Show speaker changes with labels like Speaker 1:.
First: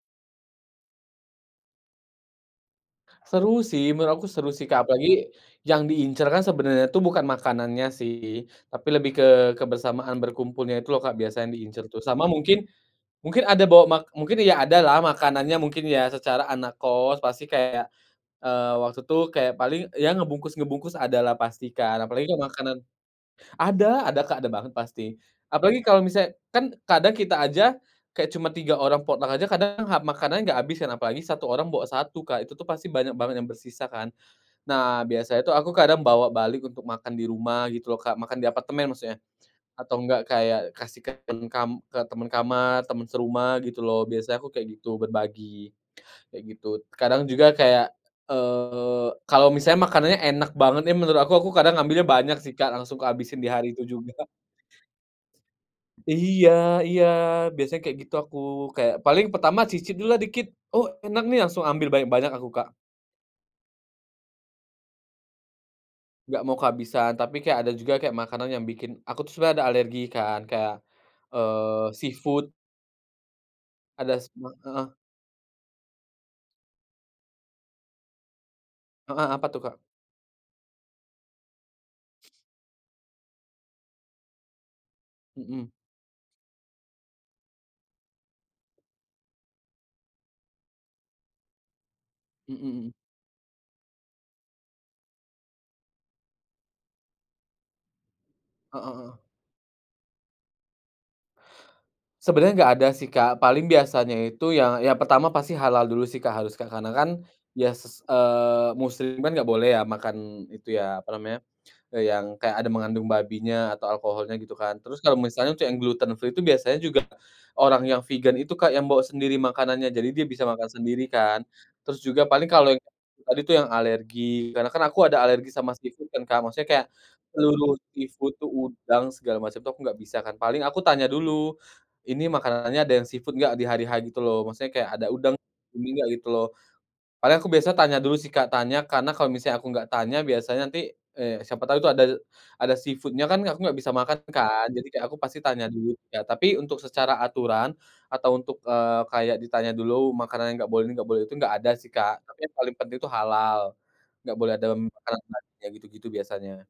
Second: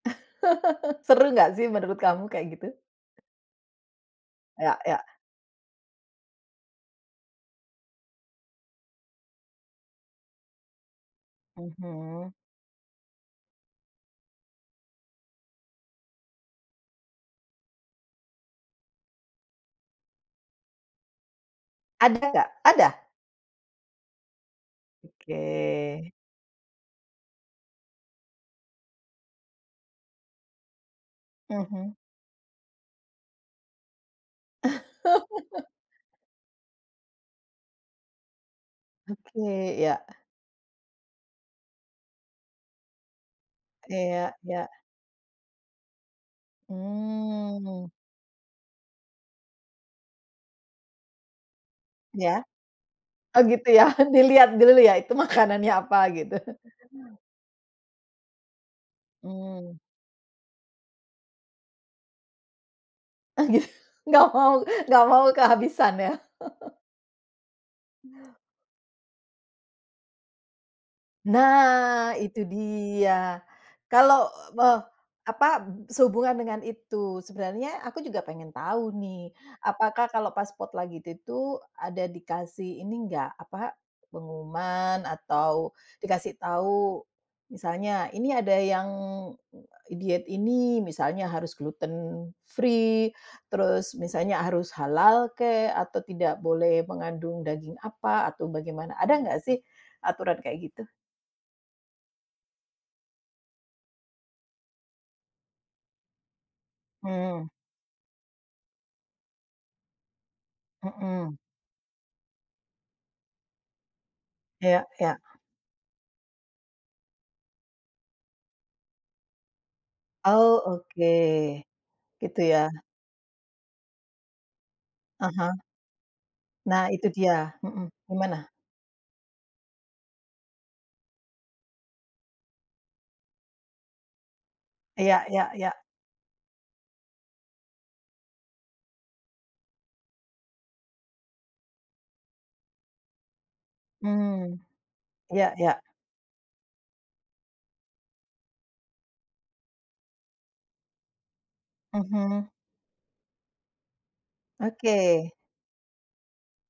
Speaker 1: Seru enggak sih, menurut kamu, kayak gitu?
Speaker 2: Seru sih, menurut aku seru sih
Speaker 1: Iya
Speaker 2: Kak,
Speaker 1: iya.
Speaker 2: apalagi, yang diincer kan sebenernya tuh, bukan makanannya sih, tapi lebih ke kebersamaan berkumpulnya, itu loh Kak, biasa yang diincer tuh, sama
Speaker 1: Mhm.
Speaker 2: mungkin, mungkin ada bawa mak mungkin, ya ada lah makanannya, mungkin ya secara anak kos, pasti kayak, eee, waktu itu kayak paling yang ngebungkus-ngebungkus, ada lah pasti Kak,
Speaker 1: Ada
Speaker 2: apalagi kalo
Speaker 1: enggak?
Speaker 2: makanan
Speaker 1: Ada?
Speaker 2: ada ada Kak ada banget pasti, apalagi kalo
Speaker 1: Oke.
Speaker 2: misalnya kan kadang kita aja, kayak cuma 3 orang potong aja, kadang makanan gak abis kan apalagi 1 orang bawa
Speaker 1: Mhm.
Speaker 2: 1 Kak, itu tuh pasti banyak banget yang bersisa kan. Nah, biasanya tuh aku kadang bawa balik untuk makan di rumah, gitu loh Kak makan di apartemen maksudnya,
Speaker 1: Oke,
Speaker 2: atau
Speaker 1: iya.
Speaker 2: enggak kayak kasih kan kam ke temen kamar, temen serumah gitu
Speaker 1: Iya
Speaker 2: loh,
Speaker 1: iya,
Speaker 2: biasanya aku kayak
Speaker 1: yak.
Speaker 2: gituk berbagi, kayak gitu kadang juga
Speaker 1: Mmm.
Speaker 2: kayak, eee, kalo misalnya makanannya enak banget ya, menurut aku aku kadang ngambilnya
Speaker 1: Iya,
Speaker 2: banyak sih Kak, langsung ku habisin
Speaker 1: oh
Speaker 2: di
Speaker 1: gitu
Speaker 2: hari
Speaker 1: ya
Speaker 2: itu juga.
Speaker 1: dilihat dulu ya, itu makanannya apa gitu.
Speaker 2: Iya iya, biasanya kayak gitu aku kayak paling pertama
Speaker 1: Mmm.
Speaker 2: cicip dulu lah dikit, oh enak nih, langsung ambil banyak-banyak aku Kak.
Speaker 1: Oh gitu, enggak mau enggak mau kehabisan ya.
Speaker 2: Enggak mau kehabisan, tapi kayak ada juga kayak makanan yang bikin aku tuh sebenernya ada alergi kan kayak, eee,
Speaker 1: Nah itu
Speaker 2: seafood.
Speaker 1: dia,
Speaker 2: Ada
Speaker 1: kalau,
Speaker 2: sema
Speaker 1: eee,
Speaker 2: heeh.
Speaker 1: apa sehubungan dengan itu sebenarnya, aku juga pengen tahu
Speaker 2: Heeh,
Speaker 1: nih,
Speaker 2: apa tuh Kak?
Speaker 1: apakah kalau pas spot lagi itu itu ada dikasih ini enggak, apa pengumuman atau,
Speaker 2: Mhm.
Speaker 1: dikasih tahu, misalnya, ini ada yang, diet ini, misalnya harus gluten
Speaker 2: Mhm mhm.
Speaker 1: free, terus misalnya harus halal kek, atau tidak boleh mengandung daging apa, atau
Speaker 2: Heeh
Speaker 1: bagaimana ada
Speaker 2: heeh.
Speaker 1: enggak sih, aturan kayak gitu?
Speaker 2: Sebenernya enggak ada sih Kak, paling biasanya itu yang yang pertama pasti halal dulu sih Kak, harus Kak, karena kan,
Speaker 1: Mmm.
Speaker 2: ya ses eee, muslim kan enggak boleh ya, makan itu ya, apa
Speaker 1: Mhm.
Speaker 2: namanya, yang kayak ada mengandung babinya atau alkoholnya gitu kan,
Speaker 1: Iya
Speaker 2: terus kalo
Speaker 1: iya.
Speaker 2: misalnya untuk yang gluten free itu biasanya juga, orang yang vegan itu Kak, yang bawa sendiri makanannya, jadi dia bisa
Speaker 1: Oh,
Speaker 2: makan
Speaker 1: oke.
Speaker 2: sendiri kan. Terus juga,
Speaker 1: Gitu
Speaker 2: paling
Speaker 1: ya.
Speaker 2: kalo yang tadi tuh yang alergi karena kan aku ada
Speaker 1: Ah hah.
Speaker 2: alergi sama seafood kan Kak, maksudnya
Speaker 1: Nah
Speaker 2: kayak,
Speaker 1: itu dia
Speaker 2: seluruh
Speaker 1: mhm,
Speaker 2: seafood tuh,
Speaker 1: gimana?
Speaker 2: udang segala macem tuh, aku enggak bisa kan. Paling aku tanya dulu, "Ini makanannya ada yang seafood enggak" di hari-H gitu loh maksudnya kayak ada
Speaker 1: Iya
Speaker 2: udang
Speaker 1: iya iya.
Speaker 2: gini enggak gitu loh. Padahal, aku biasanya tanya dulu sih Kak, tanya karena kalo misalnya aku enggak tanya, biasanya nanti, eee, siapa tau itu ada ada seafood-nya kan aku enggak bisa makan
Speaker 1: Hmm,
Speaker 2: kan. Jadi, kayak aku pasti
Speaker 1: iya
Speaker 2: tanya
Speaker 1: iya.
Speaker 2: dulu, ya tapi untuk secara aturan, atau untuk, eee, kayak ditanya dulu makanan enggak boleh ini, enggak boleh itu, enggak ada sih Kak, tapi
Speaker 1: Mhm.
Speaker 2: yang paling penting itu halal. Enggak boleh dalam makanan
Speaker 1: Oke.
Speaker 2: babinya gitu-gitu biasanya.